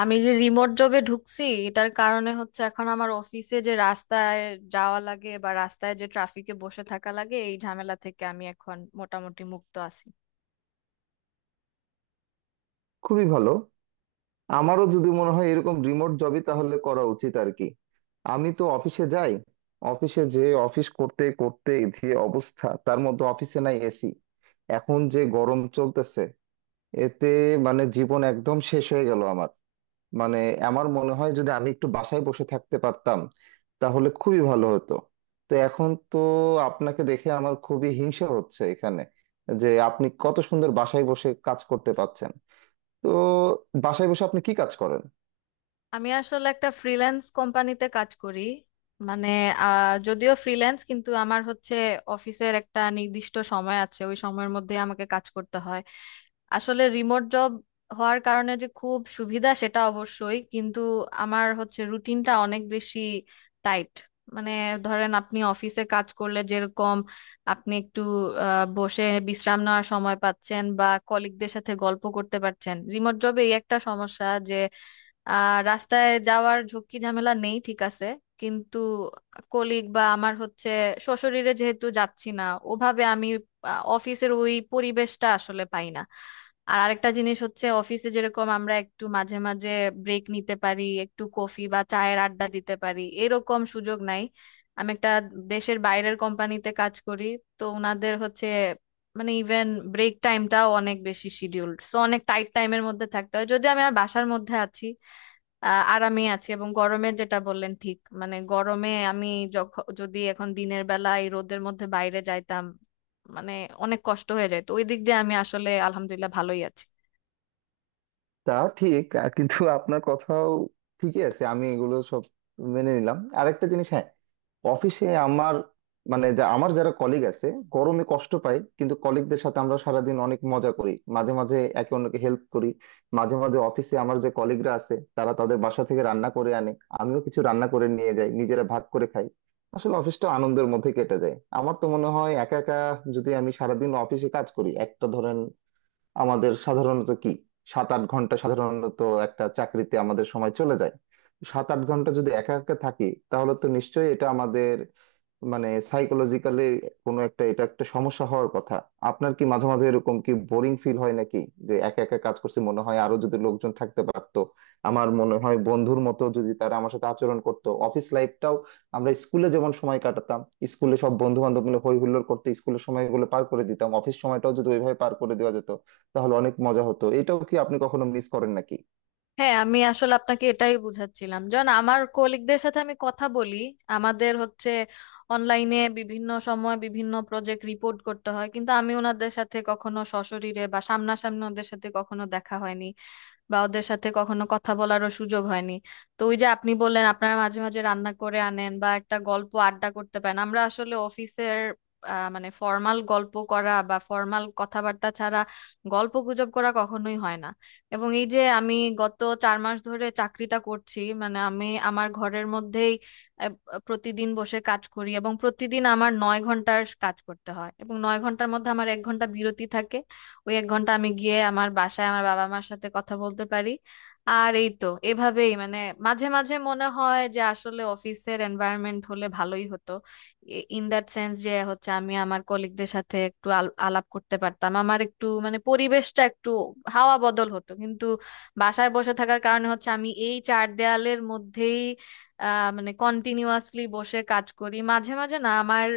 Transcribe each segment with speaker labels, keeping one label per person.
Speaker 1: আমি যে রিমোট জবে ঢুকছি এটার কারণে হচ্ছে এখন আমার অফিসে যে রাস্তায় যাওয়া লাগে বা রাস্তায় যে ট্রাফিকে বসে থাকা লাগে এই ঝামেলা থেকে আমি এখন মোটামুটি মুক্ত আছি।
Speaker 2: খুবই ভালো। আমারও যদি মনে হয় এরকম রিমোট জবই তাহলে করা উচিত আর কি। আমি তো অফিসে যাই। অফিসে যে অফিস করতে করতে যে অবস্থা, তার মধ্যে অফিসে নাই এসি। এখন যে গরম চলতেছে, এতে মানে জীবন একদম শেষ হয়ে গেল আমার। মানে আমার মনে হয় যদি আমি একটু বাসায় বসে থাকতে পারতাম, তাহলে খুবই ভালো হতো। তো এখন তো আপনাকে দেখে আমার খুবই হিংসা হচ্ছে এখানে, যে আপনি কত সুন্দর বাসায় বসে কাজ করতে পারছেন। তো বাসায় বসে আপনি কি কাজ করেন?
Speaker 1: আমি আসলে একটা ফ্রিল্যান্স কোম্পানিতে কাজ করি। মানে যদিও ফ্রিল্যান্স কিন্তু আমার হচ্ছে অফিসের একটা নির্দিষ্ট সময় আছে, ওই সময়ের মধ্যে আমাকে কাজ করতে হয়। আসলে রিমোট জব হওয়ার কারণে যে খুব সুবিধা সেটা অবশ্যই, কিন্তু আমার হচ্ছে রুটিনটা অনেক বেশি টাইট। মানে ধরেন আপনি অফিসে কাজ করলে যেরকম আপনি একটু বসে বিশ্রাম নেওয়ার সময় পাচ্ছেন বা কলিগদের সাথে গল্প করতে পারছেন, রিমোট জবে এই একটা সমস্যা যে। আর রাস্তায় যাওয়ার ঝুঁকি ঝামেলা নেই, ঠিক আছে, কিন্তু কলিগ বা আমার হচ্ছে শ্বশুরিরে যেহেতু যাচ্ছি না ওভাবে আমি অফিসের ওই পরিবেশটা আসলে পাই না। আর আরেকটা জিনিস হচ্ছে অফিসে যেরকম আমরা একটু মাঝে মাঝে ব্রেক নিতে পারি, একটু কফি বা চায়ের আড্ডা দিতে পারি, এরকম সুযোগ নাই। আমি একটা দেশের বাইরের কোম্পানিতে কাজ করি। তো ওনাদের হচ্ছে মানে ইভেন ব্রেক টাইমটাও অনেক বেশি শিডিউলড, সো অনেক টাইট টাইমের মধ্যে থাকতে হয়। যদি আমি আর বাসার মধ্যে আছি আরামে আছি, এবং গরমের যেটা বললেন ঠিক, মানে গরমে আমি যখন যদি এখন দিনের বেলা এই রোদের মধ্যে বাইরে যাইতাম মানে অনেক কষ্ট হয়ে যেত, ওই দিক দিয়ে আমি আসলে আলহামদুলিল্লাহ ভালোই আছি।
Speaker 2: তা ঠিক কিন্তু আপনার কথাও ঠিকই আছে। আমি এগুলো সব মেনে নিলাম। আরেকটা জিনিস, হ্যাঁ, অফিসে আমার মানে যা আমার যারা কলিগ আছে, গরমে কষ্ট পাই, কিন্তু কলিগদের সাথে আমরা সারাদিন অনেক মজা করি, মাঝে মাঝে একে অন্যকে হেল্প করি। মাঝে মাঝে অফিসে আমার যে কলিগরা আছে, তারা তাদের বাসা থেকে রান্না করে আনে, আমিও কিছু রান্না করে নিয়ে যাই, নিজেরা ভাগ করে খাই। আসলে অফিসটা আনন্দের মধ্যে কেটে যায়। আমার তো মনে হয় একা একা যদি আমি সারাদিন অফিসে কাজ করি, একটা ধরেন আমাদের সাধারণত কি 7-8 ঘন্টা সাধারণত একটা চাকরিতে আমাদের সময় চলে যায়, 7-8 ঘন্টা যদি একা একা থাকি, তাহলে তো নিশ্চয়ই এটা আমাদের মানে সাইকোলজিক্যালি কোনো একটা এটা একটা সমস্যা হওয়ার কথা। আপনার কি মাঝে মাঝে এরকম কি বোরিং ফিল হয় নাকি, যে একা একা কাজ করছি, মনে হয় আরো যদি লোকজন থাকতে পারতো? আমার মনে হয় বন্ধুর মতো যদি তারা আমার সাথে আচরণ করতো, অফিস লাইফটাও আমরা স্কুলে যেমন সময় কাটাতাম, স্কুলে সব বন্ধু বান্ধব মিলে হই হুল্লোড় করতে স্কুলের সময়গুলো পার করে দিতাম, অফিস সময়টাও যদি ওইভাবে পার করে দেওয়া যেত, তাহলে অনেক মজা হতো। এটাও কি আপনি কখনো মিস করেন নাকি?
Speaker 1: হ্যাঁ আমি আসলে আপনাকে এটাই বুঝাচ্ছিলাম, যখন আমার কলিগদের সাথে আমি কথা বলি আমাদের হচ্ছে অনলাইনে বিভিন্ন সময় বিভিন্ন প্রজেক্ট রিপোর্ট করতে হয়, কিন্তু আমি ওনাদের সাথে কখনো সশরীরে বা সামনাসামনি ওদের সাথে কখনো দেখা হয়নি বা ওদের সাথে কখনো কথা বলারও সুযোগ হয়নি। তো ওই যে আপনি বললেন আপনারা মাঝে মাঝে রান্না করে আনেন বা একটা গল্প আড্ডা করতে পারেন, আমরা আসলে অফিসের মানে ফর্মাল গল্প করা বা ফর্মাল কথাবার্তা ছাড়া গল্প গুজব করা কখনোই হয় না। এবং এই যে আমি গত 4 মাস ধরে চাকরিটা করছি, মানে আমি আমার ঘরের মধ্যেই আহ, প্রতিদিন বসে কাজ করি এবং প্রতিদিন আমার 9 ঘন্টার কাজ করতে হয় এবং 9 ঘন্টার মধ্যে আমার 1 ঘন্টা বিরতি থাকে। ওই 1 ঘন্টা আমি গিয়ে আমার বাসায় আমার বাবা মার সাথে কথা বলতে পারি। আর এই তো এভাবেই, মানে মাঝে মাঝে মনে হয় যে আসলে অফিসের এনভায়রনমেন্ট হলে ভালোই হতো। ইন দ্যাট সেন্স যে হচ্ছে আমি আমার কলিগদের সাথে একটু আলাপ করতে পারতাম, আমার একটু মানে পরিবেশটা একটু হাওয়া বদল হতো, কিন্তু বাসায় বসে থাকার কারণে হচ্ছে আমি এই চার দেয়ালের মধ্যেই মানে কন্টিনিউয়াসলি বসে কাজ করি মাঝে মাঝে না আমার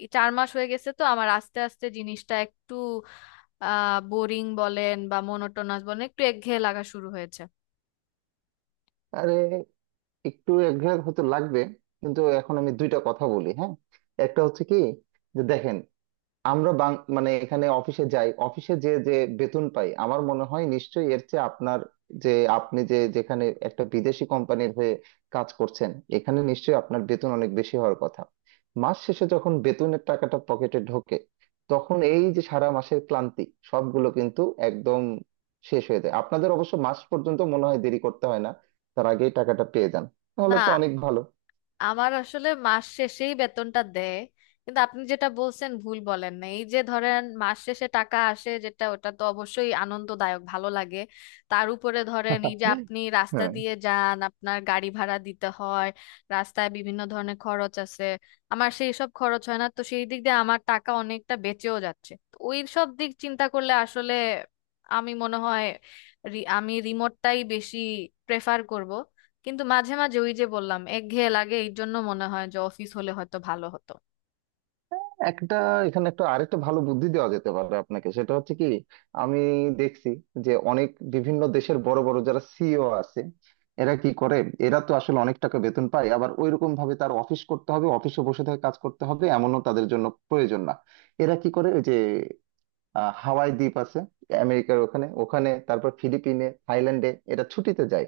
Speaker 1: এই 4 মাস হয়ে গেছে, তো আমার আস্তে আস্তে জিনিসটা একটু বোরিং বলেন বা মনোটোনাস বলেন একটু একঘেয়ে লাগা শুরু হয়েছে।
Speaker 2: আরে একটু একঘেয়ে হতে লাগবে। কিন্তু এখন আমি দুইটা কথা বলি, হ্যাঁ। একটা হচ্ছে কি, যে দেখেন, আমরা মানে এখানে অফিসে যাই, অফিসে যে যে বেতন পাই, আমার মনে হয় নিশ্চয়ই এর চেয়ে আপনার, যে আপনি যে যেখানে একটা বিদেশি কোম্পানির হয়ে কাজ করছেন, এখানে নিশ্চয়ই আপনার বেতন অনেক বেশি হওয়ার কথা। মাস শেষে যখন বেতনের টাকাটা পকেটে ঢোকে, তখন এই যে সারা মাসের ক্লান্তি, সবগুলো কিন্তু একদম শেষ হয়ে যায়। আপনাদের অবশ্য মাস পর্যন্ত মনে হয় দেরি করতে হয় না, তার আগেই টাকাটা পেয়ে যান, তাহলে
Speaker 1: না
Speaker 2: তো অনেক ভালো।
Speaker 1: আমার আসলে মাস শেষেই বেতনটা দেয়, কিন্তু আপনি যেটা বলছেন ভুল বলেন না, এই যে ধরেন মাস শেষে টাকা আসে যেটা ওটা তো অবশ্যই আনন্দদায়ক, ভালো লাগে। তার উপরে ধরেন এই যে আপনি রাস্তা
Speaker 2: হ্যাঁ।
Speaker 1: দিয়ে যান আপনার গাড়ি ভাড়া দিতে হয়, রাস্তায় বিভিন্ন ধরনের খরচ আছে, আমার সেই সব খরচ হয় না, তো সেই দিক দিয়ে আমার টাকা অনেকটা বেঁচেও যাচ্ছে। তো ওই সব দিক চিন্তা করলে আসলে আমি মনে হয় আমি রিমোটটাই বেশি প্রেফার করব, কিন্তু মাঝে মাঝে ওই যে বললাম একঘেয়ে লাগে এই জন্য মনে হয় যে অফিস হলে হয়তো ভালো হতো।
Speaker 2: একটা এখানে একটা আরেকটা ভালো বুদ্ধি দেওয়া যেতে পারে আপনাকে। সেটা হচ্ছে কি, আমি দেখছি যে অনেক বিভিন্ন দেশের বড় বড় যারা সিইও আছে, এরা কি করে, এরা তো আসলে অনেক টাকা বেতন পায়, আবার ওইরকম ভাবে তার অফিস করতে হবে, অফিসে বসে থেকে কাজ করতে হবে, এমনও তাদের জন্য প্রয়োজন না। এরা কি করে, ওই যে আহ হাওয়াই দ্বীপ আছে আমেরিকার, ওখানে ওখানে তারপর ফিলিপিনে, থাইল্যান্ডে এটা ছুটিতে যায়,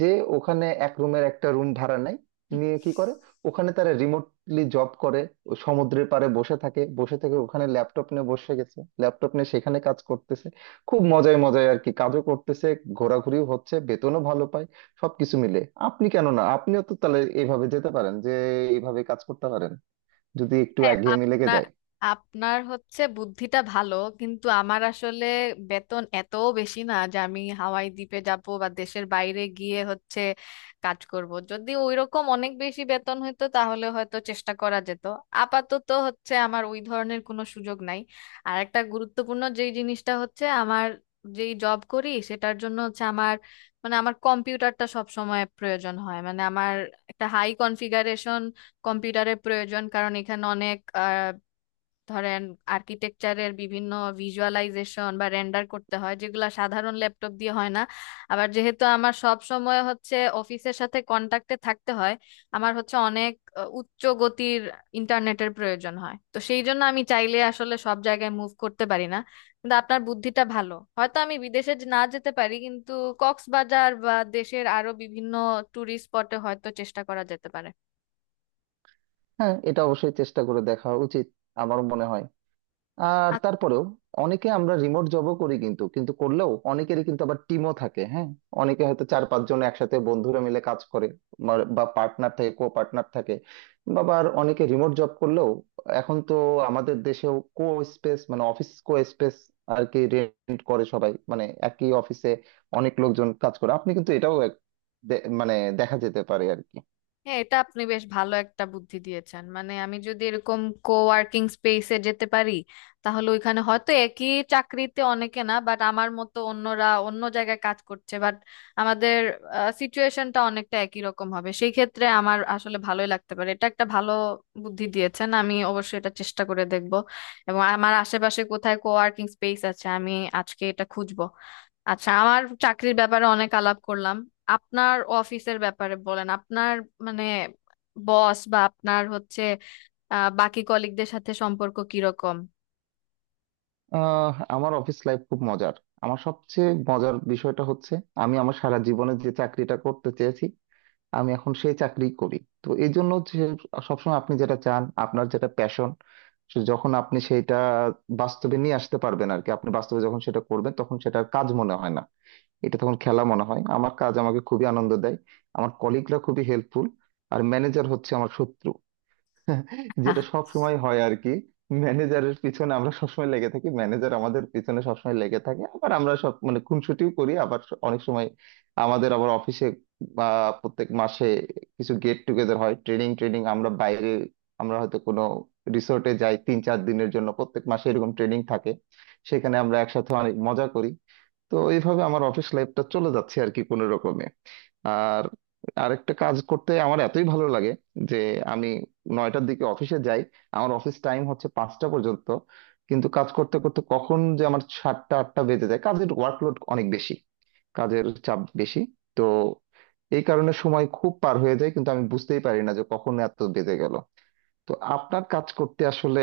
Speaker 2: যে ওখানে এক রুমের একটা রুম ভাড়া নেয়, নিয়ে কি করে, ওখানে তারা রিমোটলি জব করে। ও সমুদ্রের পাড়ে বসে থাকে, বসে থেকে ওখানে ল্যাপটপ নিয়ে বসে গেছে, ল্যাপটপ নিয়ে সেখানে কাজ করতেছে, খুব মজায় মজায় আর কি। কাজও করতেছে, ঘোরাঘুরিও হচ্ছে, বেতনও ভালো পায়, সবকিছু মিলে। আপনি কেন না, আপনিও তো তাহলে এইভাবে যেতে পারেন, যে এইভাবে কাজ করতে পারেন, যদি একটু
Speaker 1: হ্যাঁ
Speaker 2: একঘেয়েমি লেগে
Speaker 1: আপনার
Speaker 2: যায়।
Speaker 1: আপনার হচ্ছে বুদ্ধিটা ভালো, কিন্তু আমার আসলে বেতন এত বেশি না যে আমি হাওয়াই দ্বীপে যাব বা দেশের বাইরে গিয়ে হচ্ছে কাজ করব। যদি ওইরকম অনেক বেশি বেতন হতো তাহলে হয়তো চেষ্টা করা যেত। আপাতত হচ্ছে আমার ওই ধরনের কোনো সুযোগ নাই। আর একটা গুরুত্বপূর্ণ যেই জিনিসটা হচ্ছে আমার যেই জব করি সেটার জন্য হচ্ছে আমার, মানে আমার কম্পিউটারটা সব সময় প্রয়োজন হয়, মানে আমার একটা হাই কনফিগারেশন কম্পিউটারের প্রয়োজন কারণ এখানে অনেক আহ, ধরেন আর্কিটেকচারের বিভিন্ন ভিজুয়ালাইজেশন বা রেন্ডার করতে হয় যেগুলো সাধারণ ল্যাপটপ দিয়ে হয় না। আবার যেহেতু আমার সব সময় হচ্ছে অফিসের সাথে কন্টাক্টে থাকতে হয় আমার হচ্ছে অনেক উচ্চ গতির ইন্টারনেটের প্রয়োজন হয়, তো সেই জন্য আমি চাইলে আসলে সব জায়গায় মুভ করতে পারি না। কিন্তু আপনার বুদ্ধিটা ভালো, হয়তো আমি বিদেশে না যেতে পারি কিন্তু কক্সবাজার বা দেশের আরো বিভিন্ন টুরিস্ট স্পটে হয়তো চেষ্টা করা যেতে পারে।
Speaker 2: হ্যাঁ এটা অবশ্যই চেষ্টা করে দেখা উচিত আমার মনে হয়। আর তারপরেও অনেকে আমরা রিমোট জবও করি, কিন্তু কিন্তু করলেও অনেকেরই কিন্তু আবার টিমও থাকে, হ্যাঁ। অনেকে হয়তো 4-5 জন একসাথে বন্ধুরা মিলে কাজ করে, বা পার্টনার থাকে, কো পার্টনার থাকে। বা আবার অনেকে রিমোট জব করলেও এখন তো আমাদের দেশেও কো স্পেস মানে অফিস কো স্পেস আর কি রেন্ট করে, সবাই মানে একই অফিসে অনেক লোকজন কাজ করে। আপনি কিন্তু এটাও মানে দেখা যেতে পারে আর কি।
Speaker 1: হ্যাঁ এটা আপনি বেশ ভালো একটা বুদ্ধি দিয়েছেন, মানে আমি যদি এরকম কোওয়ার্কিং স্পেসে যেতে পারি তাহলে ওইখানে হয়তো একই চাকরিতে অনেকে না বাট আমার মতো অন্যরা অন্য জায়গায় কাজ করছে, বাট আমাদের সিচুয়েশনটা অনেকটা একই রকম হবে। সেই ক্ষেত্রে আমার আসলে ভালোই লাগতে পারে, এটা একটা ভালো বুদ্ধি দিয়েছেন, আমি অবশ্যই এটা চেষ্টা করে দেখব এবং আমার আশেপাশে কোথায় কোওয়ার্কিং স্পেস আছে আমি আজকে এটা খুঁজবো। আচ্ছা আমার চাকরির ব্যাপারে অনেক আলাপ করলাম, আপনার অফিসের ব্যাপারে বলেন। আপনার মানে বস বা আপনার হচ্ছে বাকি কলিগদের সাথে সম্পর্ক কিরকম?
Speaker 2: আমার অফিস লাইফ খুব মজার। আমার সবচেয়ে মজার বিষয়টা হচ্ছে, আমি আমার সারা জীবনে যে চাকরিটা করতে চেয়েছি, আমি এখন সেই চাকরি করি। তো এই জন্য যে, সবসময় আপনি যেটা চান, আপনার যেটা প্যাশন, যখন আপনি সেটা বাস্তবে নিয়ে আসতে পারবেন আর কি, আপনি বাস্তবে যখন সেটা করবেন, তখন সেটার কাজ মনে হয় না, এটা তখন খেলা মনে হয়। আমার কাজ আমাকে খুবই আনন্দ দেয়। আমার কলিগরা খুবই হেল্পফুল। আর ম্যানেজার হচ্ছে আমার শত্রু, যেটা সব সময় হয় আর কি। ম্যানেজারের পিছনে আমরা সবসময় লেগে থাকি, ম্যানেজার আমাদের পিছনে সবসময় লেগে থাকে, আবার আমরা সব মানে খুনসুটিও করি। আবার অনেক সময় আমাদের আবার অফিসে বা প্রত্যেক মাসে কিছু গেট টুগেদার হয়, ট্রেনিং, আমরা বাইরে, আমরা হয়তো কোনো রিসোর্টে যাই 3-4 দিনের জন্য, প্রত্যেক মাসে এরকম ট্রেনিং থাকে, সেখানে আমরা একসাথে অনেক মজা করি। তো এইভাবে আমার অফিস লাইফটা চলে যাচ্ছে আর কি কোনো রকমে। আর আরেকটা, কাজ করতে আমার এতই ভালো লাগে যে আমি 9টার দিকে অফিসে যাই, আমার অফিস টাইম হচ্ছে 5টা পর্যন্ত, কিন্তু কাজ করতে করতে কখন যে আমার 7টা 8টা বেজে যায়, কাজের ওয়ার্কলোড অনেক বেশি, কাজের চাপ বেশি। তো এই কারণে সময় খুব পার হয়ে যায় কিন্তু আমি বুঝতেই পারি না যে কখন এত বেজে গেল। তো আপনার কাজ করতে আসলে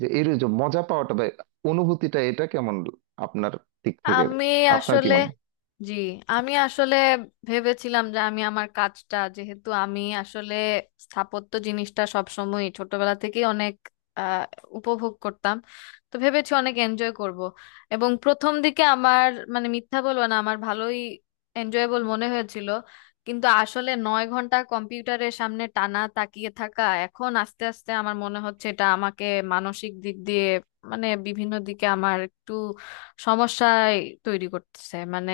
Speaker 2: যে এর যে মজা পাওয়াটা বা অনুভূতিটা, এটা কেমন আপনার দিক থেকে?
Speaker 1: আমি
Speaker 2: আপনার কি
Speaker 1: আসলে
Speaker 2: মনে হয়?
Speaker 1: জি আমি আসলে ভেবেছিলাম যে আমি আমার কাজটা, যেহেতু আমি আসলে স্থাপত্য জিনিসটা সবসময় ছোটবেলা থেকেই অনেক আহ, উপভোগ করতাম, তো ভেবেছি অনেক এনজয় করব এবং প্রথম দিকে আমার মানে মিথ্যা বলবো না আমার ভালোই এনজয়েবল মনে হয়েছিল। কিন্তু আসলে 9 ঘন্টা কম্পিউটারের সামনে টানা তাকিয়ে থাকা এখন আস্তে আস্তে আমার মনে হচ্ছে এটা আমাকে মানসিক দিক দিয়ে মানে বিভিন্ন দিকে আমার একটু সমস্যায় তৈরি করতেছে। মানে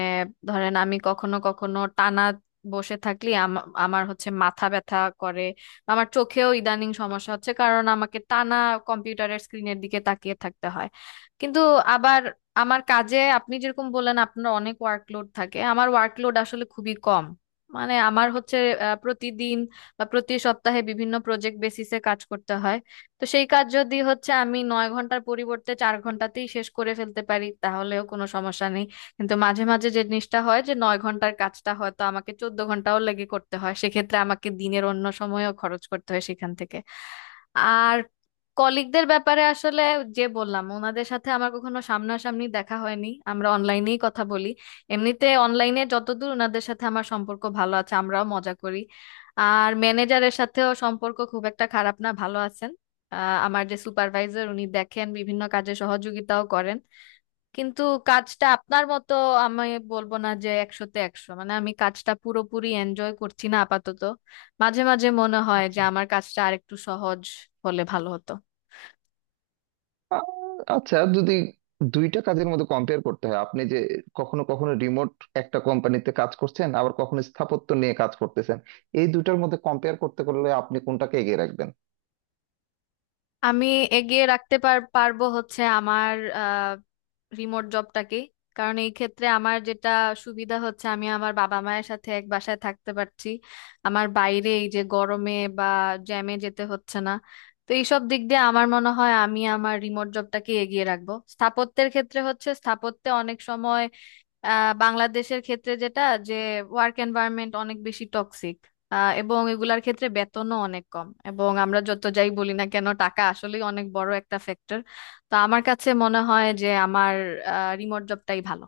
Speaker 1: ধরেন আমি কখনো কখনো টানা বসে থাকলে আমার হচ্ছে মাথা ব্যথা করে, আমার চোখেও ইদানিং সমস্যা হচ্ছে কারণ আমাকে টানা কম্পিউটারের স্ক্রিনের দিকে তাকিয়ে থাকতে হয়। কিন্তু আবার আমার কাজে আপনি যেরকম বললেন আপনার অনেক ওয়ার্কলোড থাকে, আমার ওয়ার্কলোড আসলে খুবই কম। মানে আমার হচ্ছে প্রতিদিন বা প্রতি সপ্তাহে বিভিন্ন প্রজেক্ট বেসিসে কাজ করতে হয়, তো সেই কাজ যদি হচ্ছে আমি 9 ঘন্টার পরিবর্তে 4 ঘন্টাতেই শেষ করে ফেলতে পারি তাহলেও কোনো সমস্যা নেই। কিন্তু মাঝে মাঝে যে জিনিসটা হয় যে 9 ঘন্টার কাজটা হয়তো আমাকে 14 ঘন্টাও লেগে করতে হয় সেক্ষেত্রে আমাকে দিনের অন্য সময়ও খরচ করতে হয় সেখান থেকে। আর কলিগদের ব্যাপারে আসলে যে বললাম ওনাদের সাথে আমার কখনো সামনাসামনি দেখা হয়নি আমরা অনলাইনেই কথা বলি, এমনিতে অনলাইনে যতদূর ওনাদের সাথে আমার সম্পর্ক ভালো আছে, আমরাও মজা করি। আর ম্যানেজারের সাথেও সম্পর্ক খুব একটা খারাপ না, ভালো আছেন। আহ, আমার যে সুপারভাইজার উনি দেখেন বিভিন্ন কাজে সহযোগিতাও করেন, কিন্তু কাজটা আপনার মতো আমি বলবো না যে 100তে 100, মানে আমি কাজটা পুরোপুরি এনজয় করছি না আপাতত। মাঝে মাঝে মনে হয় যে
Speaker 2: আচ্ছা,
Speaker 1: আমার কাজটা আরেকটু সহজ হলে ভালো হতো।
Speaker 2: আহ, আচ্ছা যদি দুইটা কাজের মধ্যে কম্পেয়ার করতে হয়, আপনি যে কখনো কখনো রিমোট একটা কোম্পানিতে কাজ করছেন, আবার কখনো স্থাপত্য নিয়ে কাজ করতেছেন, এই দুইটার মধ্যে কম্পেয়ার করতে করলে আপনি কোনটাকে এগিয়ে রাখবেন?
Speaker 1: আমি এগিয়ে রাখতে পারবো হচ্ছে আমার রিমোট জবটাকে, কারণ এই ক্ষেত্রে আমার যেটা সুবিধা হচ্ছে আমি আমার বাবা মায়ের সাথে এক বাসায় থাকতে পারছি, আমার বাইরে এই যে গরমে বা জ্যামে যেতে হচ্ছে না, তো এইসব দিক দিয়ে আমার মনে হয় আমি আমার রিমোট জবটাকে এগিয়ে রাখবো। স্থাপত্যের ক্ষেত্রে হচ্ছে স্থাপত্যে অনেক সময় বাংলাদেশের ক্ষেত্রে যেটা যে ওয়ার্ক এনভায়রনমেন্ট অনেক বেশি টক্সিক এবং এগুলার ক্ষেত্রে বেতনও অনেক কম, এবং আমরা যত যাই বলি না কেন টাকা আসলেই অনেক বড় একটা ফ্যাক্টর। তো আমার কাছে মনে হয় যে আমার রিমোট জবটাই ভালো।